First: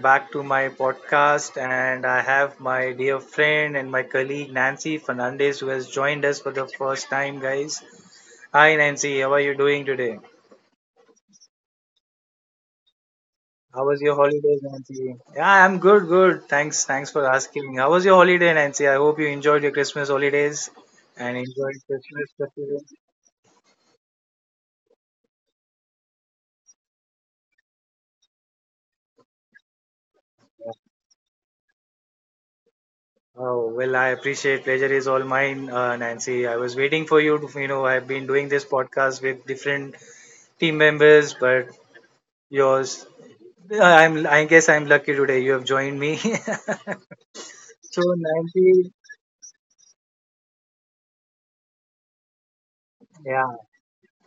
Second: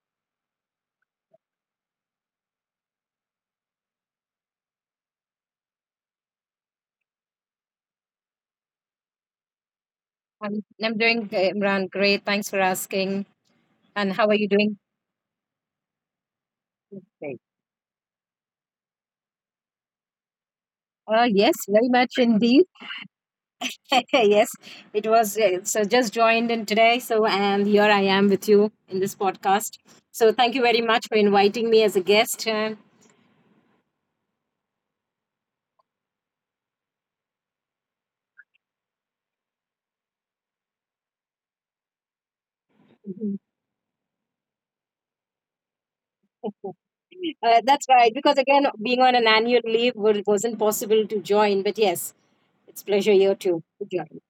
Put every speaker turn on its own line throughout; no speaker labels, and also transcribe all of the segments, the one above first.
back to my podcast. And I have my dear friend and my colleague Nancy Fernandez who has joined us for the first time, guys. Hi, Nancy. How are you doing today?
I'm doing Imran, great. Thanks for asking.
How was
And
your
how are you
holidays,
doing?
Nancy? Yeah, I'm good, good. Thanks for
Great.
asking. How was your holiday, Nancy? I hope you enjoyed your Christmas holidays and
Yes,
enjoyed
very much
Christmas
indeed.
festival.
Yes, it was. So just joined in today. So, and here I am with you in this podcast. So, thank you very much for inviting me as a guest.
Oh, well, I appreciate pleasure is all mine, Nancy. I was waiting for you to, you know, I've been doing this podcast with different team members, but yours. I guess I'm lucky today. You have joined me.
Mhm. That's
so
right. Because again,
Nancy,
being on an annual leave wasn't possible to join. But yes, it's pleasure here
yeah.
too to join.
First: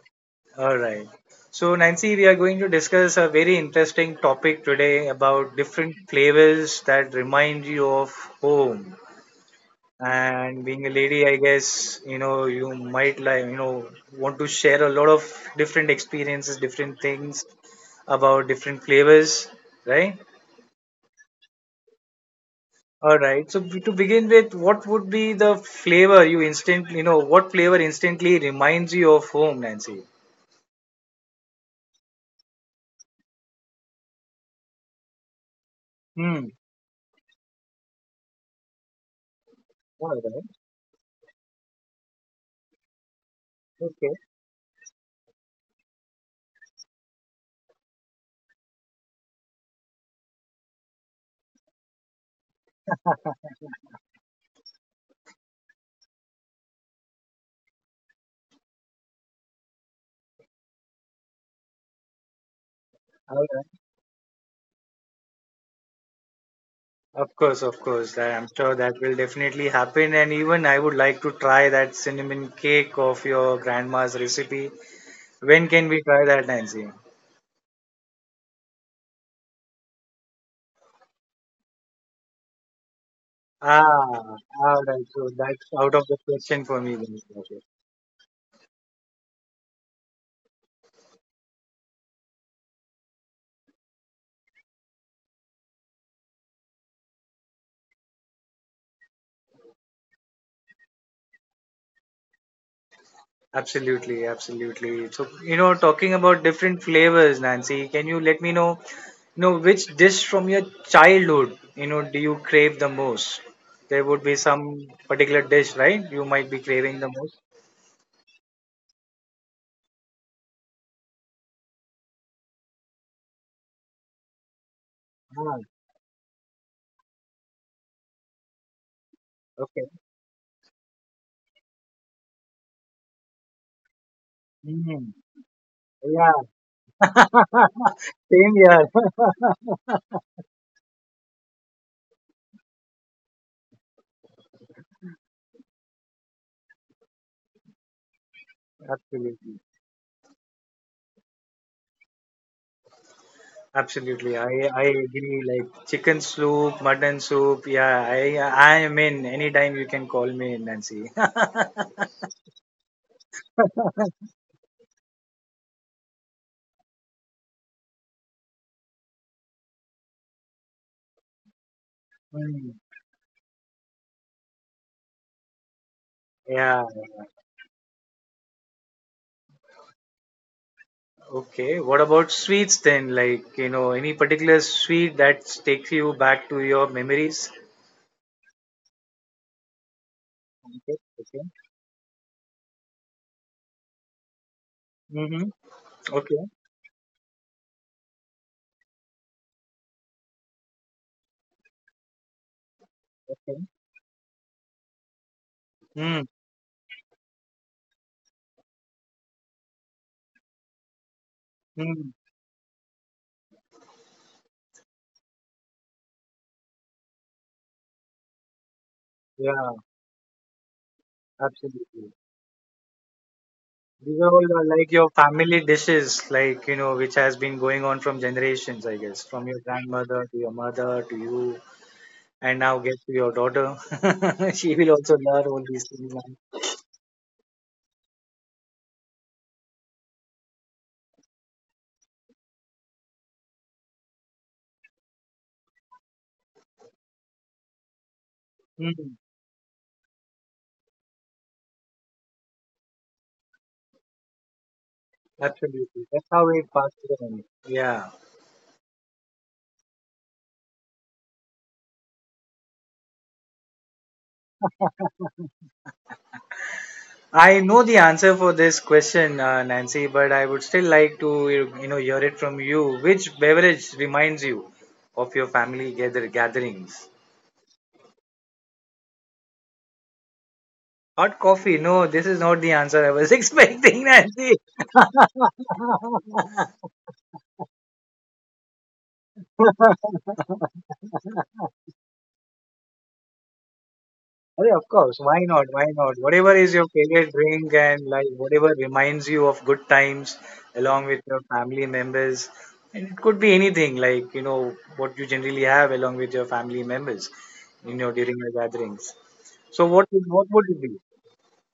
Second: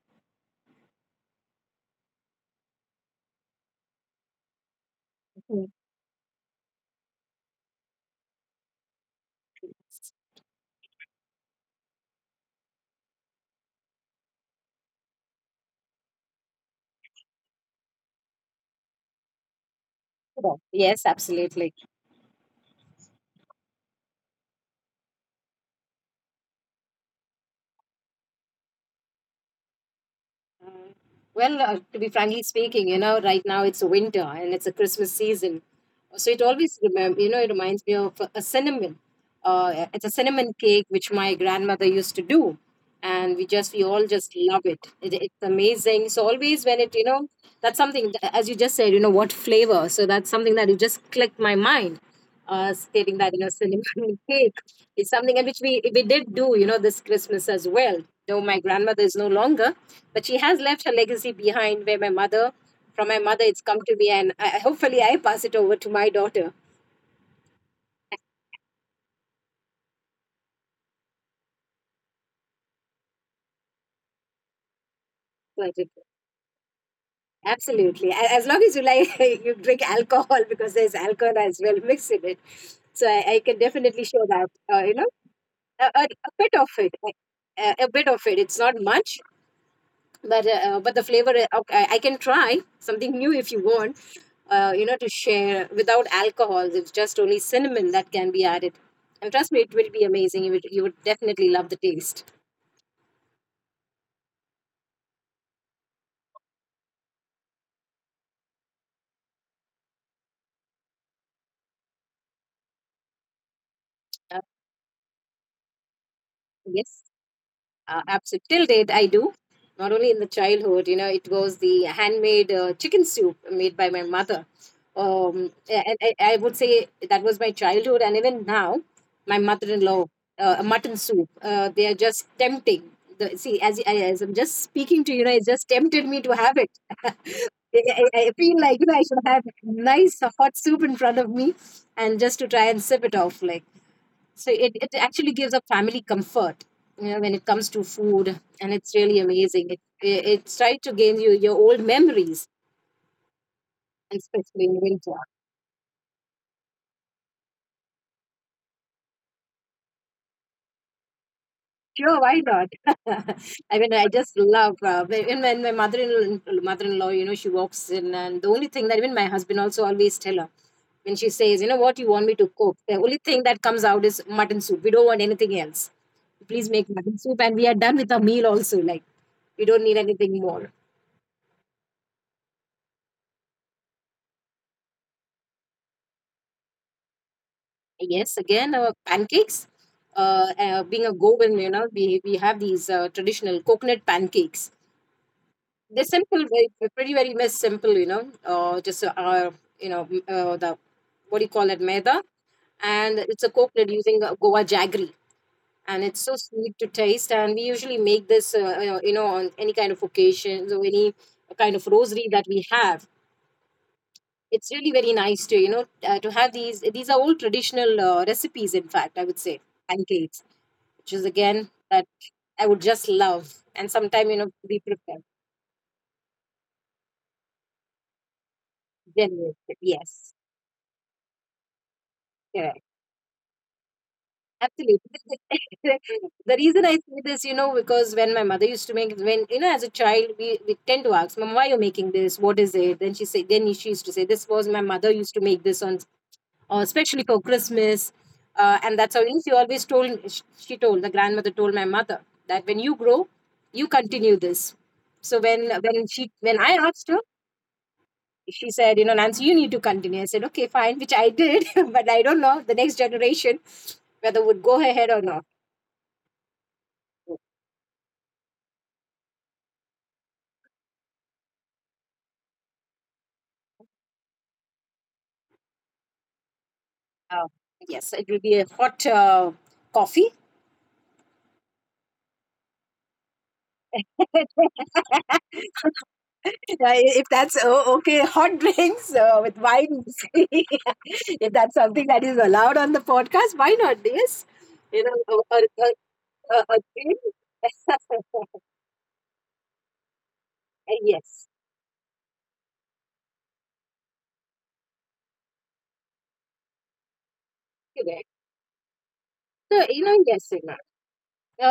All right. So Nancy, we are going to discuss a very interesting topic today about different flavors that remind you of home. And being a lady, I guess you know you might like you know want to share a lot of different experiences, different things about different flavors, right?
Mhm. Yes, absolutely.
All right. So to begin with, what would be the flavor you instantly, you know, what flavor instantly reminds you of home, Nancy?
Well, to be frankly speaking, you know, right now it's winter and it's a Christmas season, so it
Hmm.
always remember, you know, it reminds me of a cinnamon. It's a
All right.
cinnamon cake which my grandmother used to do, and we all
Okay.
just love it. It's amazing. So always when it, you know, that's something as you just said, you know, what flavor. So that's something that you just clicked my mind stating that you know cinnamon cake is something, and which we did do, you know, this Christmas as well. Though my grandmother is no longer, but she has left her legacy behind. Where my mother, from my
All
mother, it's
right.
come to me, and hopefully I pass it over to my daughter.
Of course, of course. I'm sure that will definitely happen. And even I would like to try that cinnamon cake of your grandma's recipe. When
But
can
it-
we try that, Nancy?
Absolutely, as long as you like, you drink alcohol, because there's alcohol as well mixed in it. So I can definitely show
Ah,
that,
all
you
right.
know,
So that's
a,
out
a,
of the
a bit
question
of
for me
it,
then.
a bit of it. It's not much, but the flavor, okay, I can try something new if you want, you know, to share without alcohol. It's just only cinnamon that can be added, and trust me, it will be amazing. You would definitely love the taste.
Absolutely, absolutely. So, you know, talking about different flavors, Nancy, can you let me know, you know, which dish from your childhood, you know, do you crave the most? There would be
uh,
some particular dish, right? You might be
yes.
craving the most.
Absolutely. Till date, I do. Not only in the childhood, you know, it was the handmade chicken soup made by my mother.
Ah,
And I would say that was my childhood, and even now, my
okay.
mother-in-law, a mutton soup. They are just tempting. See, as I'm just speaking
Mm,
to you, know, it just tempted me to
yeah.
have it. I, I
Same
feel like,
here.
you know, I should have nice hot soup in front of me, and just to try and sip it off, like so it actually gives a family comfort, you know, when it comes to food. And it's really
Absolutely.
amazing, it's trying to gain you your old memories,
Absolutely. I,
especially in
I
winter.
agree. Like chicken soup, mutton soup. Yeah. I am in. Anytime you can call me, Nancy.
Sure, why not? I mean, I just love, when my mother-in-law, you know, she walks in. And the only thing that even my husband also always tell her, when she says, you know, what you want me to
Mm,
cook, the only thing that comes out is mutton soup. We don't want anything else, please
yeah.
make mutton soup, and we are done with our meal also, like we don't need anything more.
Okay, what about sweets then? Like, you know, any particular sweet that takes you back to your memories?
Yes, again, pancakes.
Okay,
Being a
okay.
Goan, you know, we have these traditional coconut pancakes.
Mm-hmm.
They're simple,
Okay.
pretty, very much simple, you know, just, you know, m- the, what do you call it, maida? And it's a
Okay.
coconut using Goa jaggery. And it's
Mm,
so sweet to taste. And we usually make this, you know, on any kind of occasions or any kind of
mm,
rosary that we have. It's really very nice to, you know, to have these. These are all traditional recipes, in fact, I would say,
yeah,
pancakes, which is again that
absolutely.
I would just love. And
These are
sometime, you
all
know, be
like your
prepared.
family dishes, like, you know, which has been going on from generations, I guess, from
Genuine.
your grandmother
Yes.
to your mother to you, and now
Correct.
get to your daughter. She will
Absolutely.
also learn all these things
The
now.
reason I say this, you know, because when my mother used to make, when, you know, as a child, we tend to ask, Mom, why are you making this? What is it? Then she used to say, this was my mother used to make this on, especially for Christmas. And
Mm,
that's how she always she told, the grandmother told my mother, that when you grow, you continue this. So when
absolutely.
when
That's
she
how
when
it
I asked
passes
her,
on. Yeah.
she said, you know, Nancy, you need to continue. I said, okay, fine, which I did, but I don't know the next generation, whether would go ahead or not.
I know the answer for this question, Nancy, but I would still like to you you know hear it from you. Which beverage reminds you of your family gatherings?
Uh, yes, it will be a hot coffee.
Hot coffee. No, this is not the answer I was expecting, Nancy.
Yeah, if that's, oh, okay, hot drinks with wine. If that's something that is allowed on the podcast, why not? Yes,
Oh, yeah, of
you
course. Why
know,
not? Why not? Whatever is
a
your
drink.
favorite drink and like whatever reminds you of good times along with your
Yes,
family members. And it could be anything like, you know, what you generally have along with your family members, you know,
correct.
during your gatherings. So
So you know,
what
yes,
would it be?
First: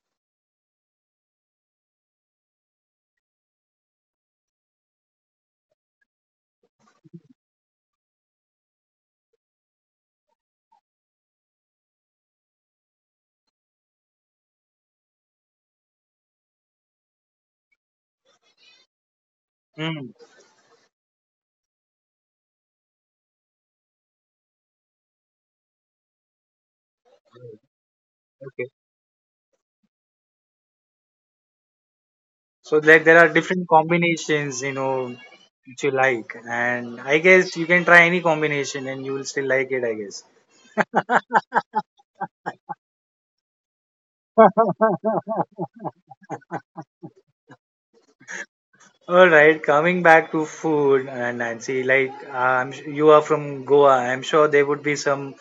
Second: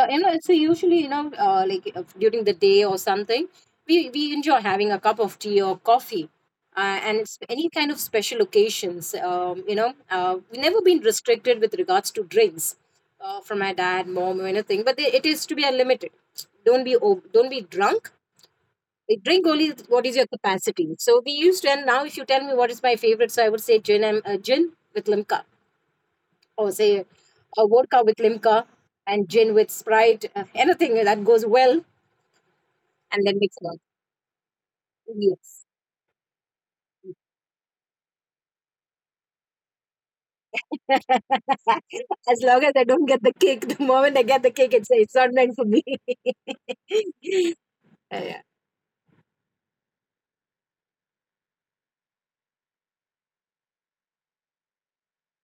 you know, it's usually, you know, during the day or something, we enjoy having a cup of tea or coffee, and it's any kind of special occasions. You know, we've never been restricted with regards to drinks, from my dad, mom, or anything. But they, it is to be unlimited. Don't be drunk. You drink only what
Mm,
is your capacity. So we used to, and now if you tell me what is my favorite, so I would say gin with limca, or say a vodka with limca
okay.
and gin with Sprite, anything that goes well,
So like there
and
are
then mix it
different
up.
combinations, you know,
Yes.
which you like. And I guess you can try any combination and you will still like it, I guess.
As long as I don't get the cake, the moment I get the cake, it's not meant for me. Yeah,
All right, coming back to food, Nancy, like you are from Goa, I'm sure there would be some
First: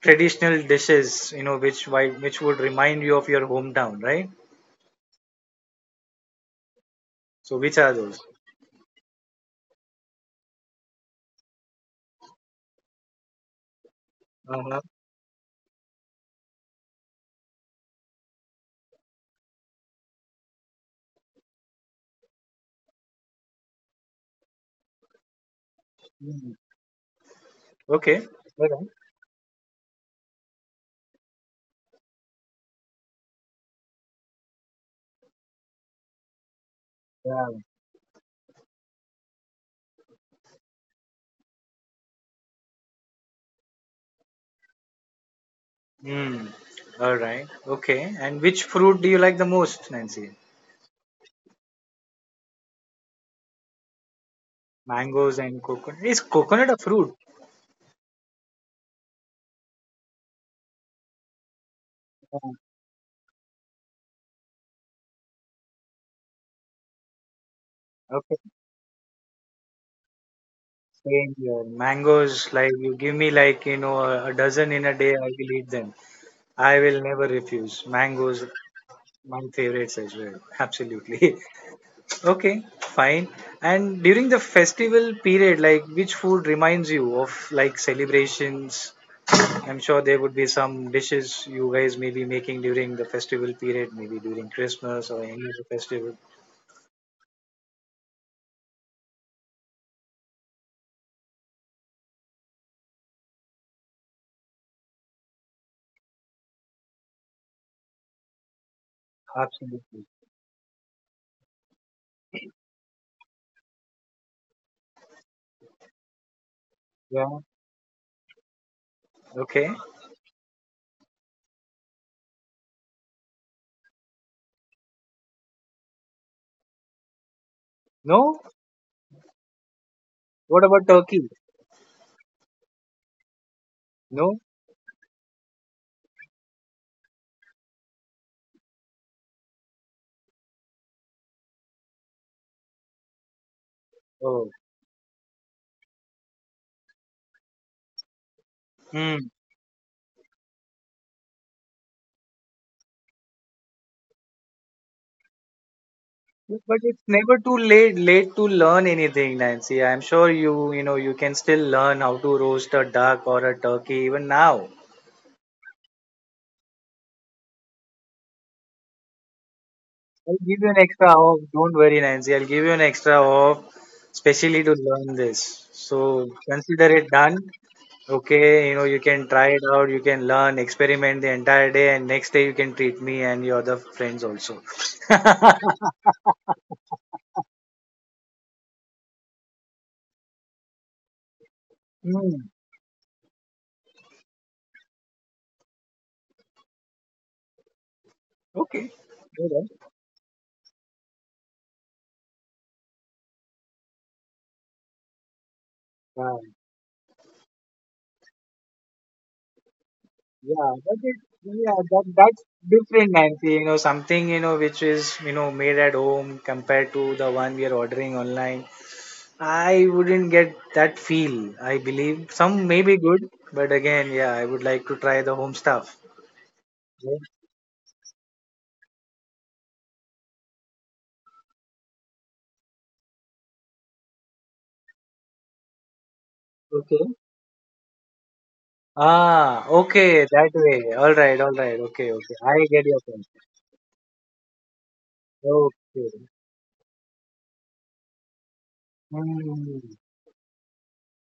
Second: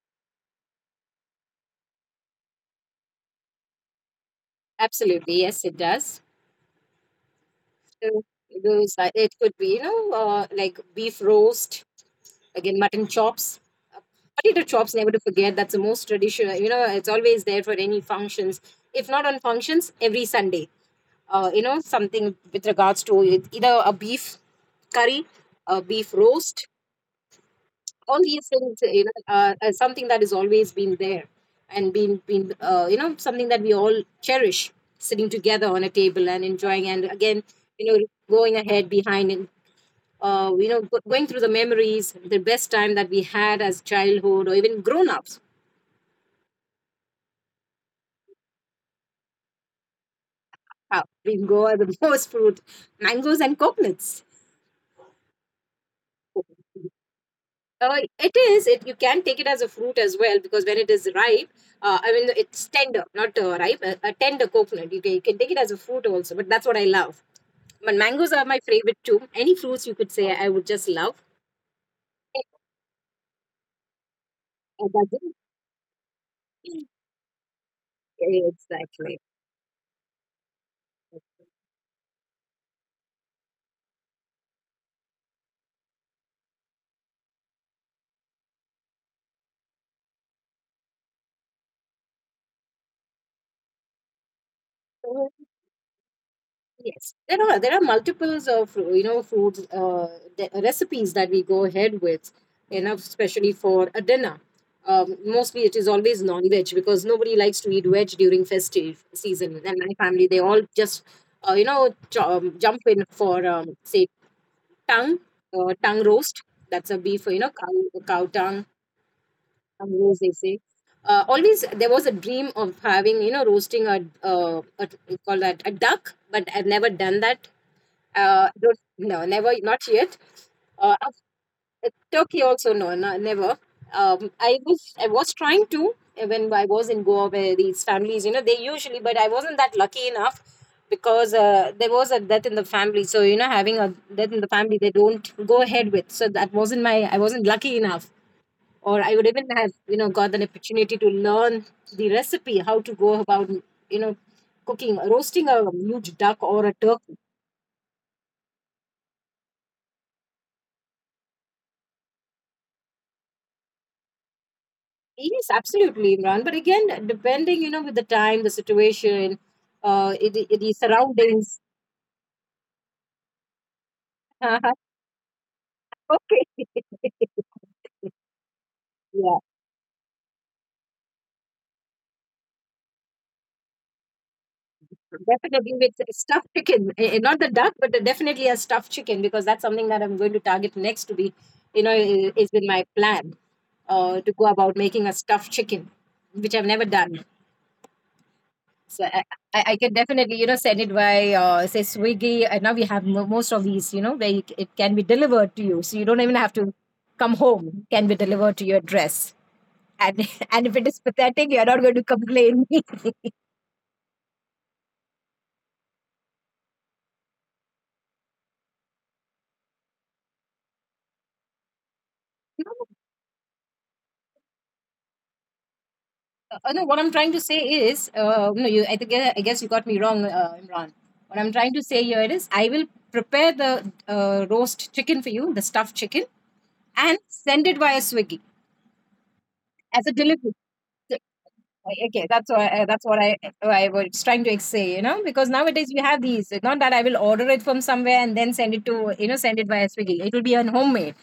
traditional dishes, you know, which would remind you of your hometown, right?
absolutely, yes, it does.
So, which are those?
So those are, it could be, you know, like beef roast, again mutton chops, Uh, potato
Uh-huh.
chops, never to forget, that's the most traditional, you know, it's always there for any functions, if not on functions every Sunday, you know, something with regards to it, either a beef curry, a beef
Mm.
roast,
Okay.
all these
All
things,
right.
you know, are something that has always been there, and been you know, something that we all cherish, sitting together on a table and enjoying. And again,
Yeah.
you know, going ahead behind, and going through the memories, the best time that we had as childhood or even grown ups.
Mm. All right. Okay. And which fruit do you like the most, Nancy?
Wow, we go at the most fruit, mangoes and coconuts.
Mangoes and coconut. Is coconut a fruit?
It is. It, you can take it as a fruit as well, because when it is ripe, I mean
Yeah.
it's tender, not ripe, a tender coconut. You can take it as a fruit also, but that's what I love. But mangoes
Okay.
are my favorite too. Any fruits you could say I would just love.
Same here. Mangoes, like you give me like you know a dozen in a day,
That's
I will eat them. I
it.
will never refuse. Mangoes, my favorites as well. Absolutely.
Exactly.
Okay, fine. And during the festival period, like which food reminds you of like celebrations? I'm sure there would be some dishes you guys may be making during the festival period, maybe during Christmas or any other festival.
Yes, there are multiples of, you know, foods, recipes that we go ahead with, you know, especially for a dinner. Mostly, it is always non-veg because nobody likes to eat veg during festive season. And my
Absolutely.
family, they all just you know, jump in for, say tongue, tongue roast. That's a beef,
Yeah.
you know, cow tongue,
Okay.
tongue roast, they say. Always there was a dream of having, you know, roasting a, we call that a duck, but I've never done that,
No?
don't, no, never, not yet.
What about
Uh,
turkey?
Af- Turkey also, no, no, never.
No?
I was trying to, when I was in Goa, where these families, you know, they usually, but I wasn't that lucky enough, because there was a death in the family. So, you know, having a death in the
Oh.
family, they don't go ahead with. So that wasn't my. I wasn't lucky enough, or I
Hmm.
would even have, you know, got an opportunity to learn the recipe, how to go about, you know, cooking, roasting a huge duck or a
But it's
turkey.
never too late to learn anything, Nancy. I'm sure you you know you can still learn how to roast a duck or a turkey even now.
Yes, absolutely, Imran. But again, depending, you know, with the time, the situation,
I'll give you
the
an extra off.
surroundings.
Don't worry, Nancy. I'll give you an extra off, especially to learn this. So
Okay.
consider it done. Okay, you know you can
Yeah,
try it out. You can learn, experiment the entire day, and next day you can treat me and your other friends also.
definitely with stuffed chicken. Not the duck, but definitely a stuffed chicken, because that's something that I'm going to target next to be, you know,
Hmm,
it's been my plan, to go about making a stuffed chicken, which I've never done.
okay.
So I can definitely, you know, send it by, say, Swiggy. And now we have most of these, you know, where it can be delivered to you. So you don't even
Alright.
have to come home. It can be delivered to your address. And, and
Yeah,
if it is pathetic, you're
yeah,
not going
that
to
that's
complain.
different,
No,
Nancy. You know, something you know which is you know made at home compared to the one we are ordering online. I wouldn't get that feel. I believe some may be good, but again, yeah, I would like to try the home stuff.
no, what I'm
Yeah,
trying to say is, no, think, I guess you got me wrong, Imran. What I'm trying to say here is, I will prepare the roast chicken for you, the stuffed chicken,
okay.
and send it via Swiggy
Ah,
as a
okay, that
delivery.
way. All right, all right.
Like,
Okay,
okay,
okay. I get your
that's what
point.
I was trying to say, you know, because nowadays we have
Okay.
these. Not that I will order it from somewhere and then send it to, send it
Hmm.
via Swiggy. It will be an homemade,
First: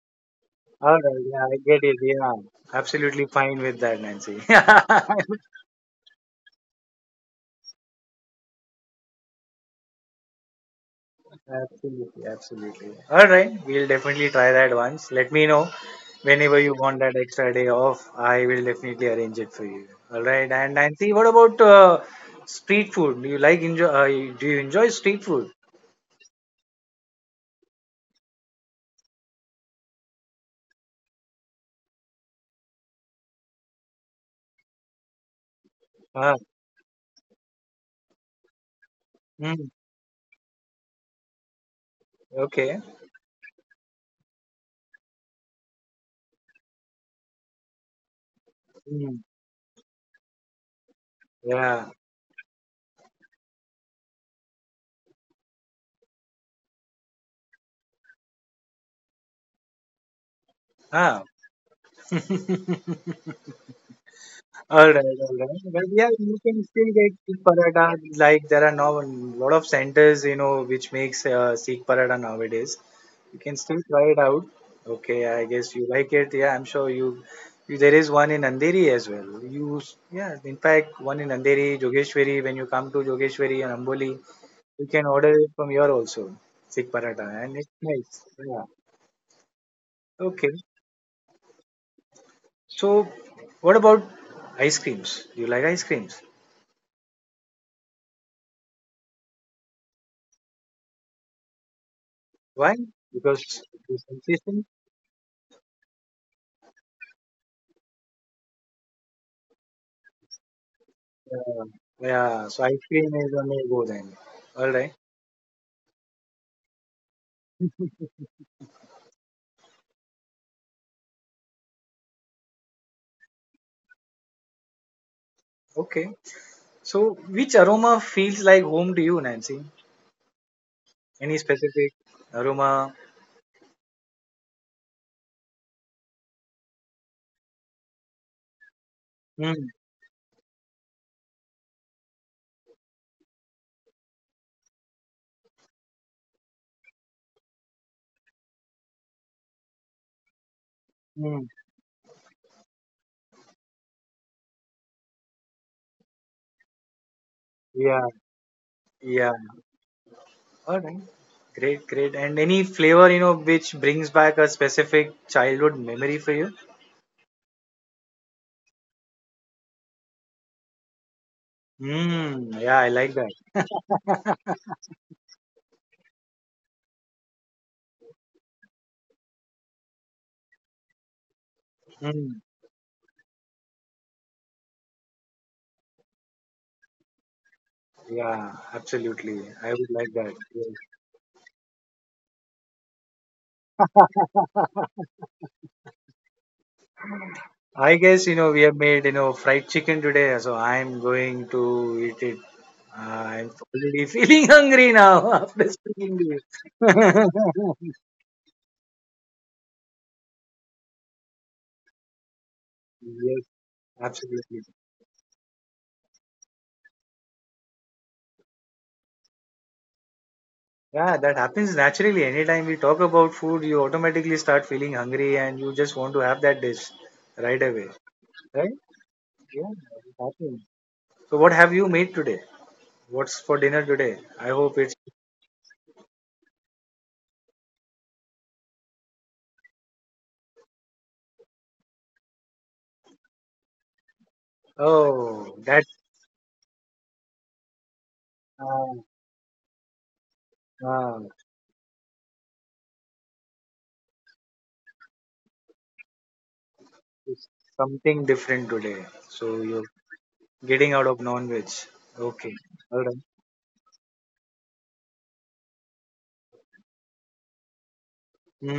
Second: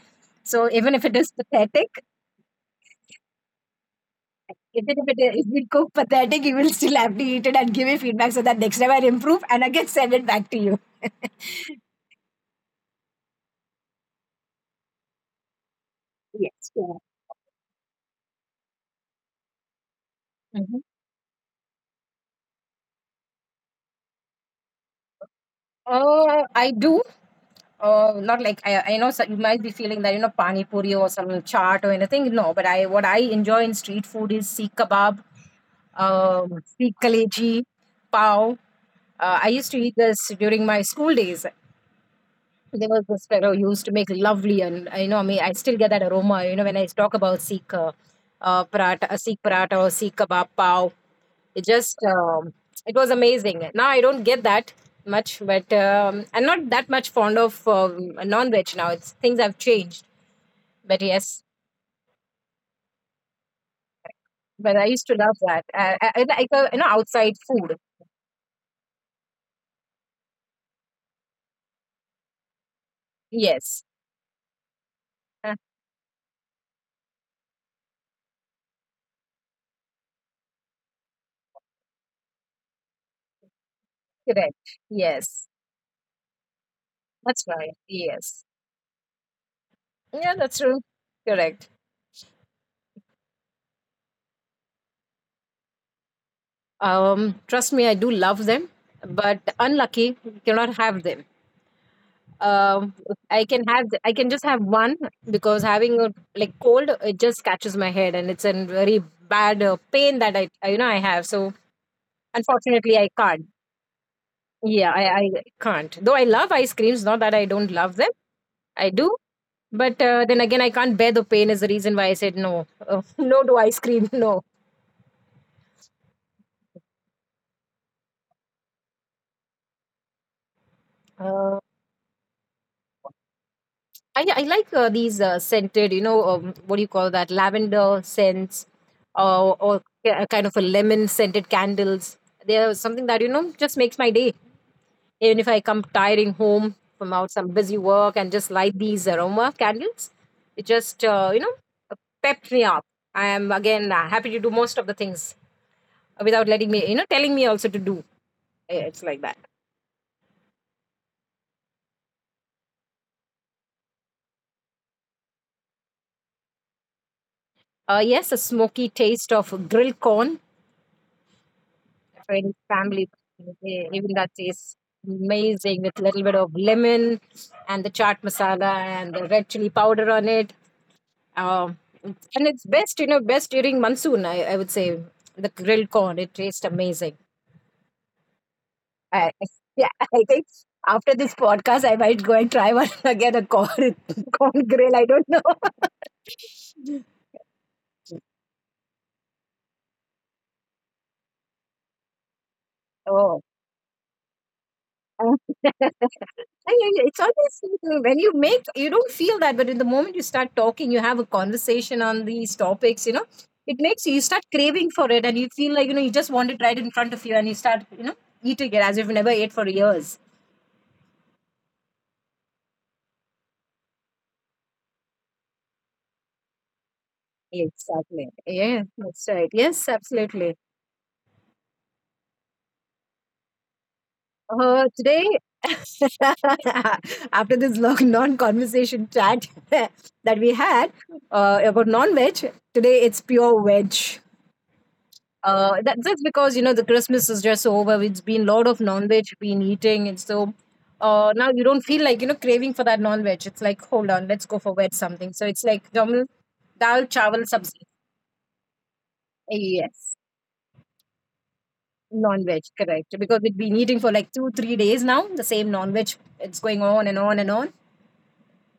so
All
even if it
right.
is
Yeah, I get it.
pathetic,
Yeah, absolutely fine with that, Nancy.
even if it is we cook pathetic, you will still have to eat it and give me feedback so that next time I improve and I can send it back to you.
Absolutely, absolutely. All right, we'll definitely try that once. Let me know whenever you
Yes, yeah.
want that extra day off. I will definitely arrange it for you. All right, and
Mhm.
Nancy, what about street food? Do you like enjoy? Do you enjoy street food?
I do. Not like I know so- you might be feeling that, you know, pani puri or some chaat or anything. No, but I what I enjoy in street food is seek kebab,
Ah,
seek kaleji, pav. I
mm,
used to eat this during my school days.
okay.
There was this fellow who used to make lovely, and, you know, I mean, I still get that aroma. You know, when I talk about Sikh paratha,
Mm,
Sikh paratha or Sikh kebab pav, it
yeah.
just um, it was amazing. Now I don't get that much, but I'm not that much fond of non-veg now. It's things have changed, but
Ah.
yes, but I
All
used to
right,
love
all right.
that.
But
Uh,
yeah,
I, I
you
like
can
you know,
still get
outside
Sikh
food.
paratha. Like there are now a lot of centers, you know, which makes Sikh paratha nowadays. You can still
Yes,
try it out. Okay, I
Uh,
guess you like it. Yeah, I'm sure you. There is one in Andheri as well. Yeah, in fact, one in Andheri, Jogeshwari. When you come to Jogeshwari and Amboli,
correct.
you can order
Yes,
it from here also, Sikh paratha,
that's
and it's
right.
nice.
Yes,
Yeah.
yeah,
Okay.
that's true. Correct.
So, what about ice creams? Do you like ice creams?
Trust me, I do love them, but unlucky cannot have them.
Why?
Um,
Because the
I can just have
sensation.
one because having a like cold, it just catches my head, and it's a very bad pain that you know I have. So
Uh, yeah. So ice
unfortunately, I
cream is a
can't.
no go then. All
Yeah,
right.
I can't. Though I love ice creams, not that I don't love them. I do, but then again, I can't bear the pain. Is the reason why I said no, no to ice cream. No.
Okay. So which aroma feels like home to you, Nancy? Any
Uh,
specific aroma?
yeah, I like these scented, you know, what do you call that? Lavender scents or,
Mm,
or ki- kind of a lemon scented candles. They're something that, you know, just makes my day. Even if I come tiring home from out some busy work and just light these aroma candles, it just, you
mm,
know, pepped me up. I am, again, happy to do most of the things without letting me, you know, telling me also to
yeah.
do. It's like
Yeah.
that.
All right. Great. Great. And any flavor, you know, which brings back a specific childhood memory for you?
Yes, a smoky taste of grilled corn, friends,
Mm, yeah. I
family,
like that.
even that tastes amazing with a little bit of lemon and the chaat masala and the red chili powder on it. Um,
Mm,
and it's best, you know, best during monsoon, I would say. The grilled corn, it tastes amazing.
yeah.
I,
Absolutely.
I-
I
yeah,
would like
I
that.
think
Yes.
after this podcast, I might go and try one again a corn, corn grill. I don't know.
I guess you know we have made you know fried chicken today, so I'm going to eat it.
Oh.
I'm already feeling hungry now
Oh. I
after speaking to you.
hear it's always something when you make, you don't feel that, but in the moment you start talking, you have a conversation on these topics, you know,
yes,
it makes you start
absolutely.
craving for it, and you feel like, you know, you just want it right in front of you, and you start, you know, eating it as if you never ate for years.
Yeah, that happens naturally. Anytime we talk about food, you automatically start feeling hungry and you just want to have that dish right away.
Exactly.
Right?
Yeah, that's right.
Yeah,
Yes,
it
absolutely.
happens. So what have you made today? What's for dinner today? I hope it's
Today, after this long non-conversation chat that we had about non-veg, today it's pure veg.
oh
Uh,
that's
that, that's because, you know, the Christmas is just over. It's been lot of
uh,
non-veg been eating, and so
uh,
now you don't feel like, you know, craving for that non-veg. It's like hold on, let's go for veg something. So it's like normal dal chawal
it's
sabzi.
something different today. So you
Yes,
Getting out of non-veg. Okay.
non-veg,
All
correct?
right.
Because we've been eating for like two, 3 days now. The same non-veg. It's going on and on and on.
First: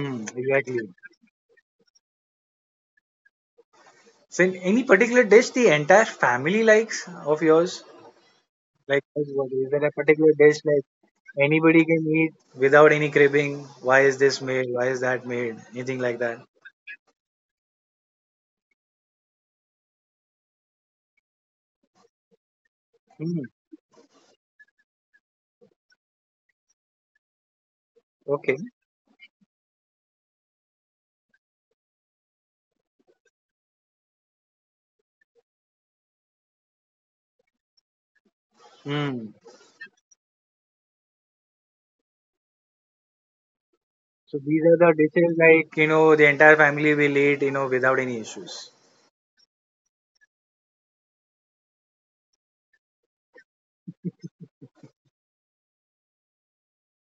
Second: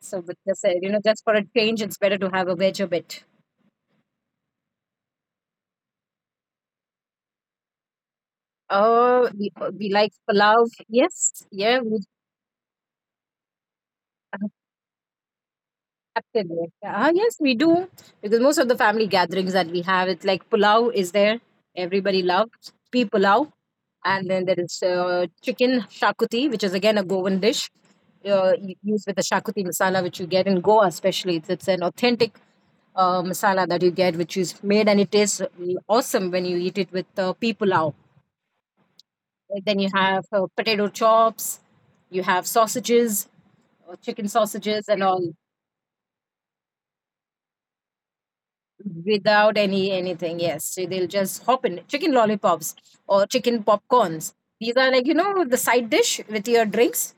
So, but just
Exactly.
you know, just for a change, it's better to have a veg a bit.
So, in any particular dish the entire family likes of yours? Like,
Oh,
is there a
we like
particular dish
palav.
like
Yes, yeah.
anybody
We,
can eat without any cribbing? Why is this made? Why is that made? Anything like that?
absolutely. Ah, yes, we do. Because most of the family gatherings that we have, it's like pulao is there. Everybody loves pea
Hmm.
pulao. And then there is chicken shakuti, which is again a Goan dish
Okay.
used with the shakuti masala, which you get in Goa, especially. It's an authentic masala that you get, which is made, and it tastes awesome when you eat it with pea pulao.
Hmm.
And then you have potato chops, you have sausages, chicken
So these are
sausages,
the
and all.
dishes like you know the entire family will eat you know without any issues.
Without any anything, yes, so they'll just hop in chicken lollipops or chicken popcorns. These are like, you know, the side dish with your drinks,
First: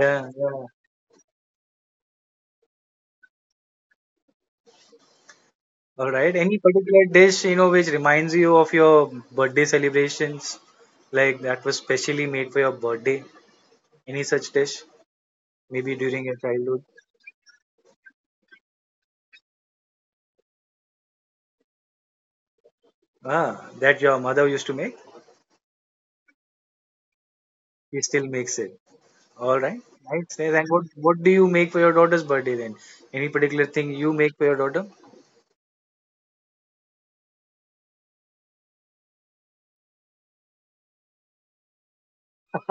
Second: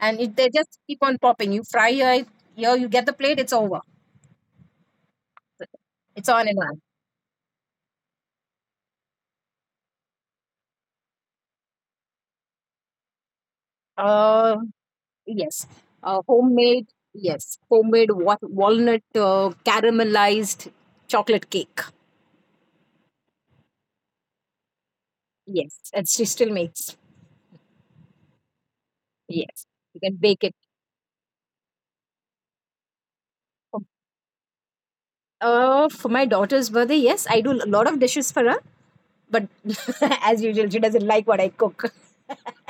and it, they
Yeah.
just keep on popping. You fry your, here you get the plate, it's over.
All
It's
right.
on and
Any
on.
particular dish, you know, which reminds you of your birthday celebrations, like that was specially made for your birthday? Any such
uh
dish,
yes.
maybe during your childhood?
Homemade, yes, homemade walnut caramelized chocolate cake.
Ah, that your mother used to make.
Yes, and she still makes.
She still makes it. All
Yes.
right.
You can
Nice.
bake it.
Nice. And what do you make for your daughter's birthday then? Any particular thing you make for your daughter?
For my daughter's birthday, yes, I do a lot of dishes for her. But as usual, she doesn't like what I cook.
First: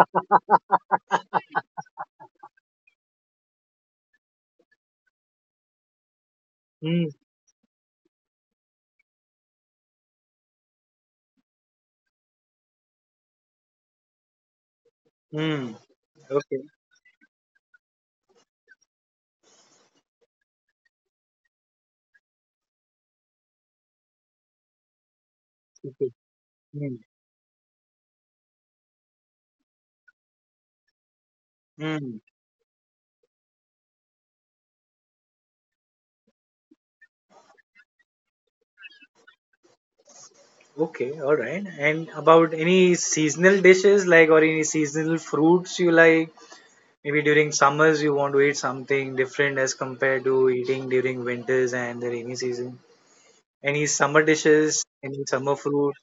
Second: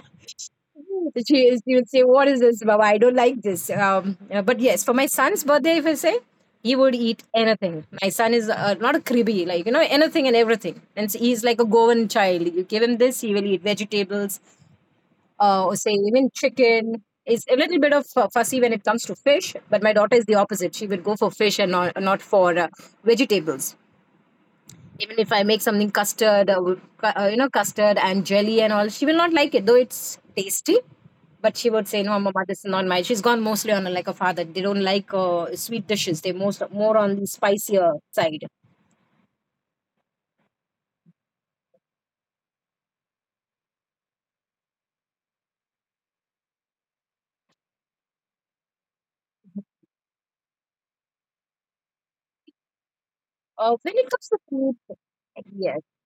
She would say, "What is this, Baba? I don't like this." But yes, for my son's birthday, if I say, he would
Hmm.
eat anything. My son is not a cribby, like, you know, anything and everything, and so he's like a Goan child. You give him this, he will eat vegetables,
Hmm.
or say even
Okay.
chicken. Is a little bit of fussy when it comes to fish, but my daughter is the opposite. She would go for fish and not for vegetables. Even if I make something
Okay.
custard,
Hmm.
you know, custard and jelly and all, she will not like it, though it's tasty. But she would say, "No,
Hmm.
mama, this is not my." She's gone mostly on like a father. They don't like sweet dishes. They most more on the spicier side.
Okay. All right. And about any seasonal dishes, like or any seasonal fruits you like? Maybe during summers you want to eat something different as compared to eating during winters and the rainy season. Any
When it
summer
comes to food,
dishes, any summer
yes,
fruit,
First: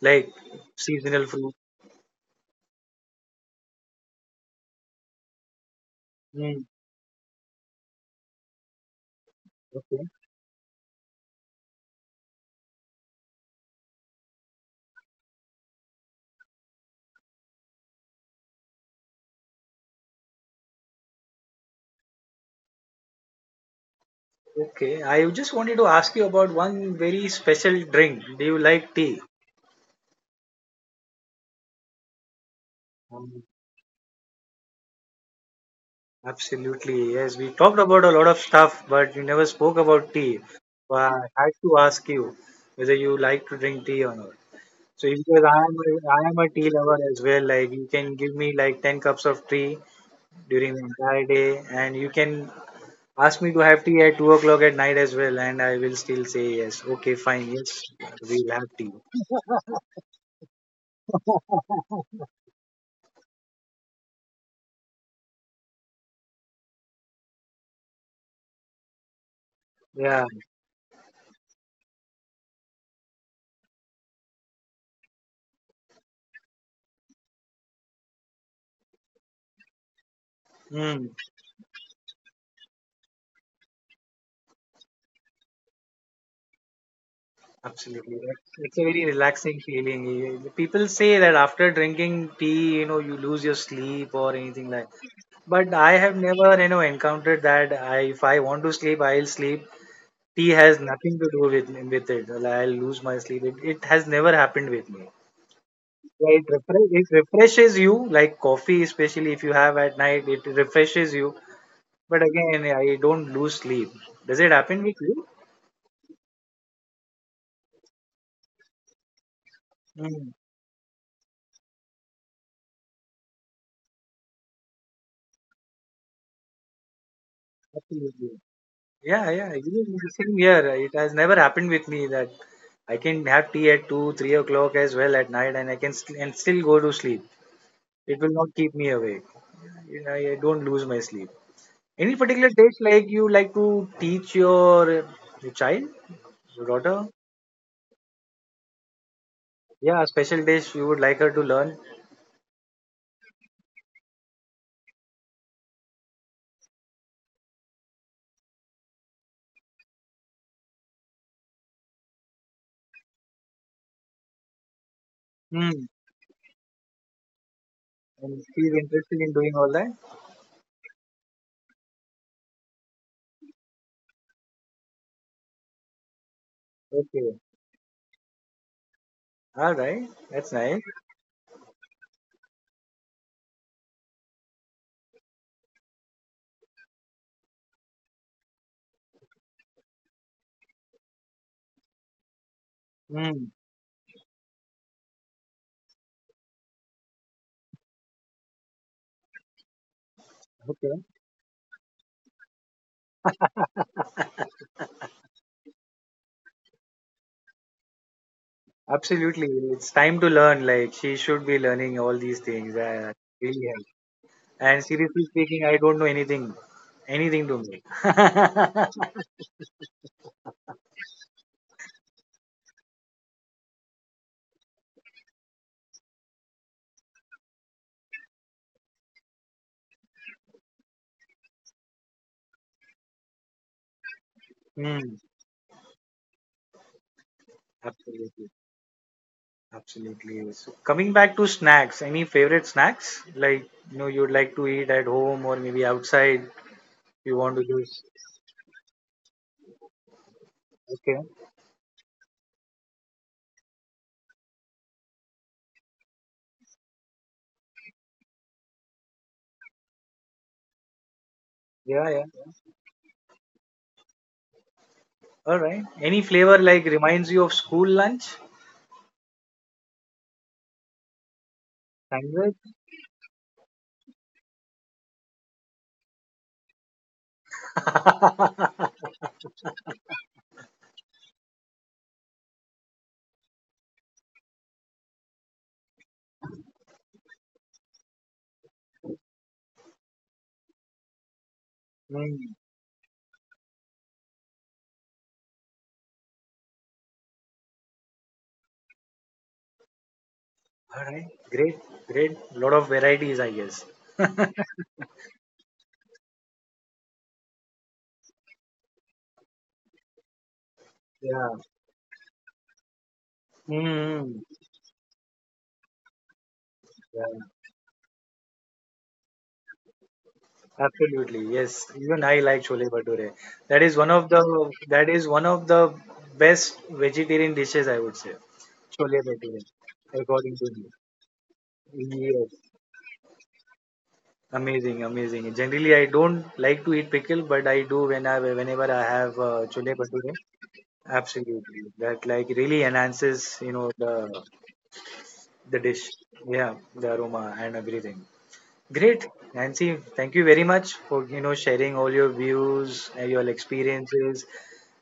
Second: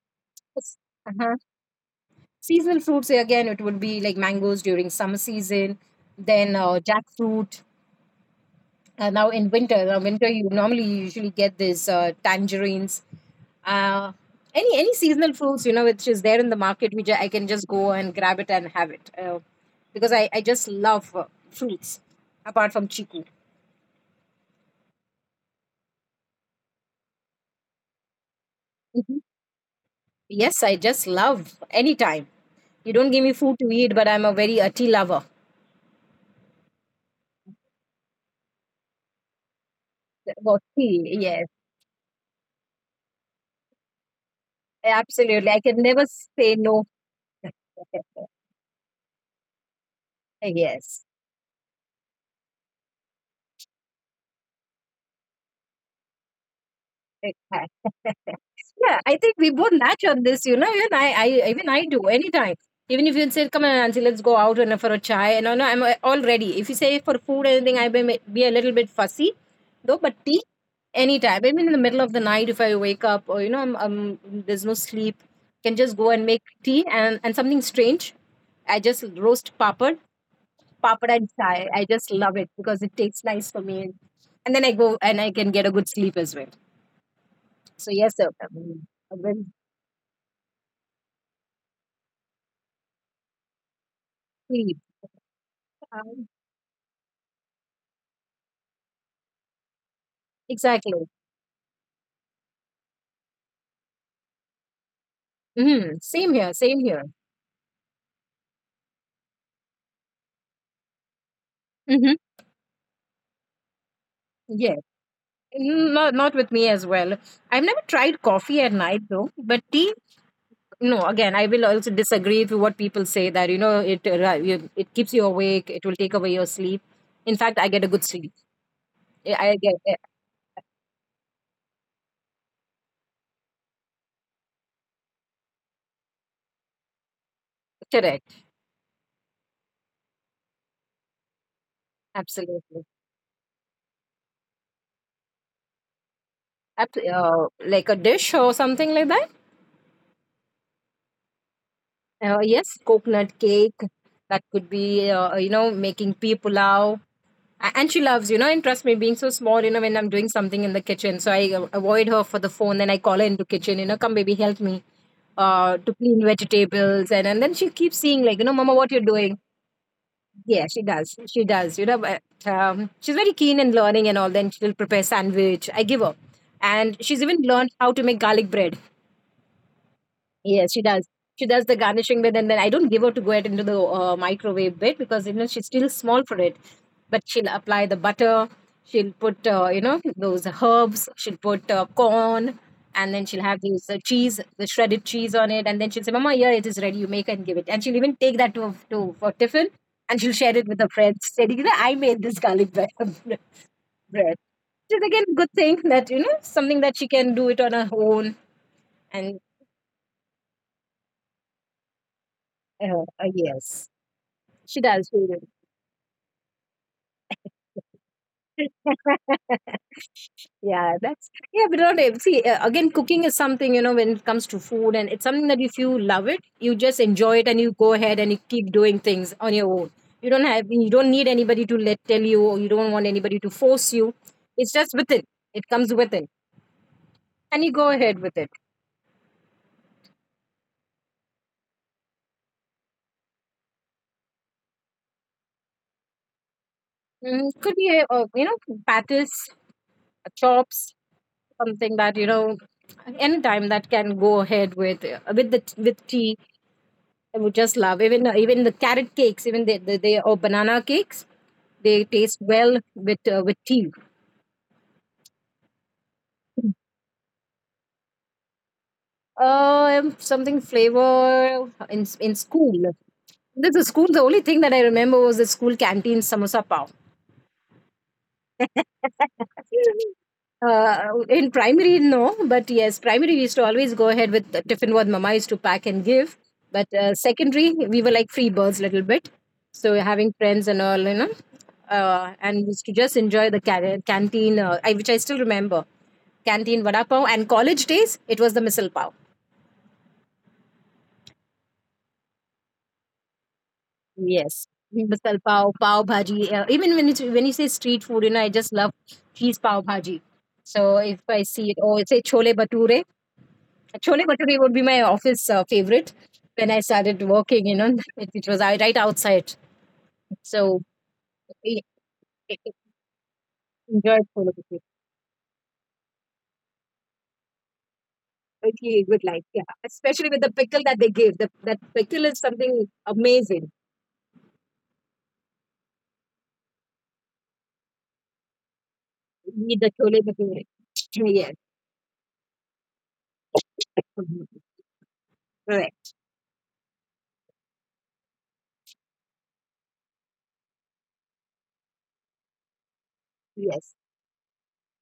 like
it's-
seasonal
uh-huh.
fruit.
Seasonal fruits again, it would be like mangoes during summer season, then
Mm,
jackfruit. Now in winter, now
okay.
winter you normally usually get these tangerines, uh, any seasonal fruits, you know, which is there in the market, which I can just go and grab it and have it, because I just love fruits apart from chiku.
Okay. I just wanted to ask you about one very special drink. Do you like
Mhm.
tea?
Yes, I just love any time. You don't give me
Um,
food to eat, but I'm a very a tea lover.
absolutely. Yes. We talked about a lot of stuff, but we never spoke about tea.
Well,
So
tea,
I
yes,
had to ask you whether you like to drink tea or not. So it's because
absolutely. I can never
I am a
say
tea
no.
lover as well. Like you can give me like 10 cups of tea during the
Yes.
entire day, and you can ask me to have tea at 2 o'clock at night as well, and I will still say yes. Okay, fine.
Okay.
Yes, we'll have tea.
Yeah, I think we both match on this, you know. I even I do anytime. Even if you say, "Come on, Nancy, let's go out and for a chai," and no, no, I'm all ready. If you say for food, anything, I may be a little bit fussy, though. But
Yeah,
tea, anytime. Even in the middle of the night, if I wake up, or, you know, I'm, there's no sleep, can just go and make tea and something strange. I just roast papad,
mm,
papad and chai. I just love it because it tastes nice for me, and then I go and I can get a good sleep as well. So
absolutely.
yes, sir.
That's- It's a very
I will
relaxing feeling. You- People say that after drinking tea, you know, you lose your sleep or anything
sleep.
like. But I have
Um,
never, you know, encountered that. I, if I want to sleep, I'll sleep. Tea has
exactly.
nothing to do with it. Like, I'll lose my sleep. It has never happened with me.
Mm, same
Yeah,
here. Same here.
it refreshes you, like coffee, especially if you have at night, it refreshes you.
Hmm.
But again, I don't lose sleep. Does it
Yeah.
happen with you?
Mm, not not with me as well. I've never tried coffee at night though, but tea.
Mm,
No, again, I will also disagree with what people say that, you know, it keeps you awake. It will take away your sleep. In fact, I get a good
absolutely.
sleep.
Yeah,
Yeah,
yeah.
I get
Even
yeah,
the Same here. It has never happened with me that I can have tea at two, 3 o'clock as well at night, and I can st- and still go to sleep. It will
correct.
not keep me awake. You know, I don't lose my sleep. Any particular dish
Absolutely.
like you like to teach your child, your daughter?
Like a dish or something like that.
Yeah, a special dish you would like her to learn.
Yes, coconut cake. That could be you know, making pea pulao. And she loves, you know, and trust me, being so small, you know, when I'm doing something in the kitchen, so I avoid her for the phone, then I call her into kitchen, you know, come baby, help me
Hmm.
to clean vegetables, and then she keeps seeing,
And
like, you know,
she's
mama, what you're
interested in
doing.
doing all that.
Yeah, she does, you know, but, she's very keen in learning and all, then she'll prepare sandwich I give her, and she's
Okay.
even learned how to make garlic bread.
All right. That's
Yes,
nice.
she does. She does the garnishing bit, and then I don't give her to go ahead into the microwave bit because, you know, she's still small for it. But she'll apply the butter. She'll put you know, those herbs. She'll put corn, and then she'll
Hmm.
have these cheese, the shredded cheese on it, and then she'll say, "Mama, here it is ready. You make and give it." And she'll even take that to for tiffin, and she'll share it with her
Okay.
friends, saying, "You know, I made this garlic bread." Bread. Which is again a good thing that, you know, something that she can do it on her own, and
Absolutely. It's time to learn. Like she should be learning all these things. Really help.
yes. She
And
does. She
seriously
will.
speaking, I don't know anything. Anything to me.
Yeah, that's yeah, but not ev- see again. Cooking is something, you know, when it comes to food, and it's something that if you love it, you just enjoy it, and you go ahead and you keep doing things on your own. You don't need anybody to let tell you, or you don't want anybody to force you. It's just
hmm.
within. It comes within, and you go ahead with it.
Absolutely. Absolutely. So coming back to snacks, any favorite snacks like you know you'd like to eat at home or maybe outside you
Mm,
want to
could be
use?
you know, patties, chops,
Okay.
something that, you know, anytime that can go ahead with the with tea. I would just love even the carrot cakes, even the or banana cakes. They
Yeah, yeah.
taste well with tea.
All right. Any flavor like reminds you of school lunch?
Something flavor in
Sandwich?
school. The school. The only thing that I remember was the school canteen samosa pav. In primary, no, but yes, primary we used to always go ahead with the tiffin what mama used to pack and give. But secondary, we were like free birds a little bit, so having friends and all, you know,
Hmm.
and used to just enjoy the canteen, which I still remember, canteen vada pav. And college days, it was the misal pav.
All right. Great. Great. Lot of varieties, I guess.
Yes. Misal pav, pav bhaji. Even when it's, when you say street food, you know, I just love cheese pav bhaji. So if I
Yeah.
see it, or say chole bature, chole
Mm-hmm.
bhature would be my office favorite when I started
Yeah.
working, you know, it was I right outside. So
Absolutely. Yes.
we
Even I like chole bhature.
enjoyed chole bhature.
That is one of the best vegetarian dishes, I would say.
Really a
Chole
good life,
Bhature,
yeah. Especially with the
according to
pickle
me.
that they give. That pickle is
Yes,
something amazing.
amazing, amazing. Generally, I don't like to eat pickle, but I do when I whenever I have
Need the
chole
chole
bhature.
bhature. Yes.
Absolutely, that like really enhances, you know,
Mhm.
the dish.
Correct.
Yeah, the aroma and everything. Great, Nancy. Thank you very much for you know sharing all your views, your
Yes.
experiences,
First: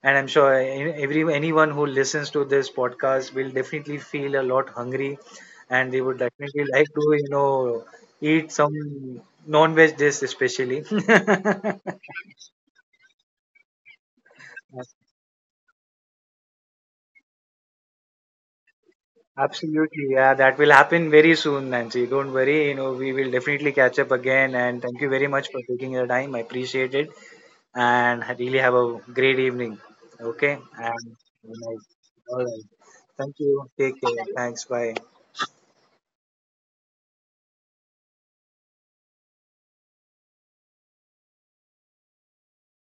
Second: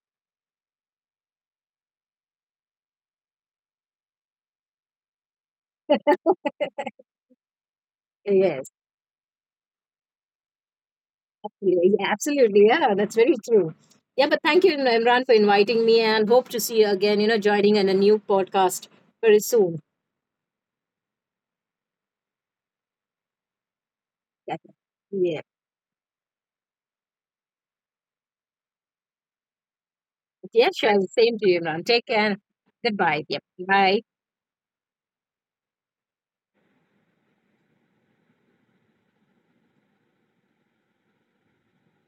and I'm sure every anyone who listens to this podcast will definitely feel a lot hungry, and they would definitely like to you know eat
Yes,
some non-veg dish, especially.
absolutely. Yeah, absolutely. Yeah, that's very true. Yeah, but thank you,
Yes,
Imran, for inviting me and hope to see you again, you know, joining in a new podcast very soon.
absolutely, yeah, that will happen very soon, Nancy. Don't worry, you know, we will definitely catch up again.
Yeah.
And thank you very
Yeah.
much for taking your time. I appreciate it. And really have a great evening. Okay,
Yeah, sure.
and
Same to
have a
you, Imran.
nice-
Take care.
all right.
Goodbye.
Thank
Yep.
you. Take
Bye.
care. Thanks. Bye.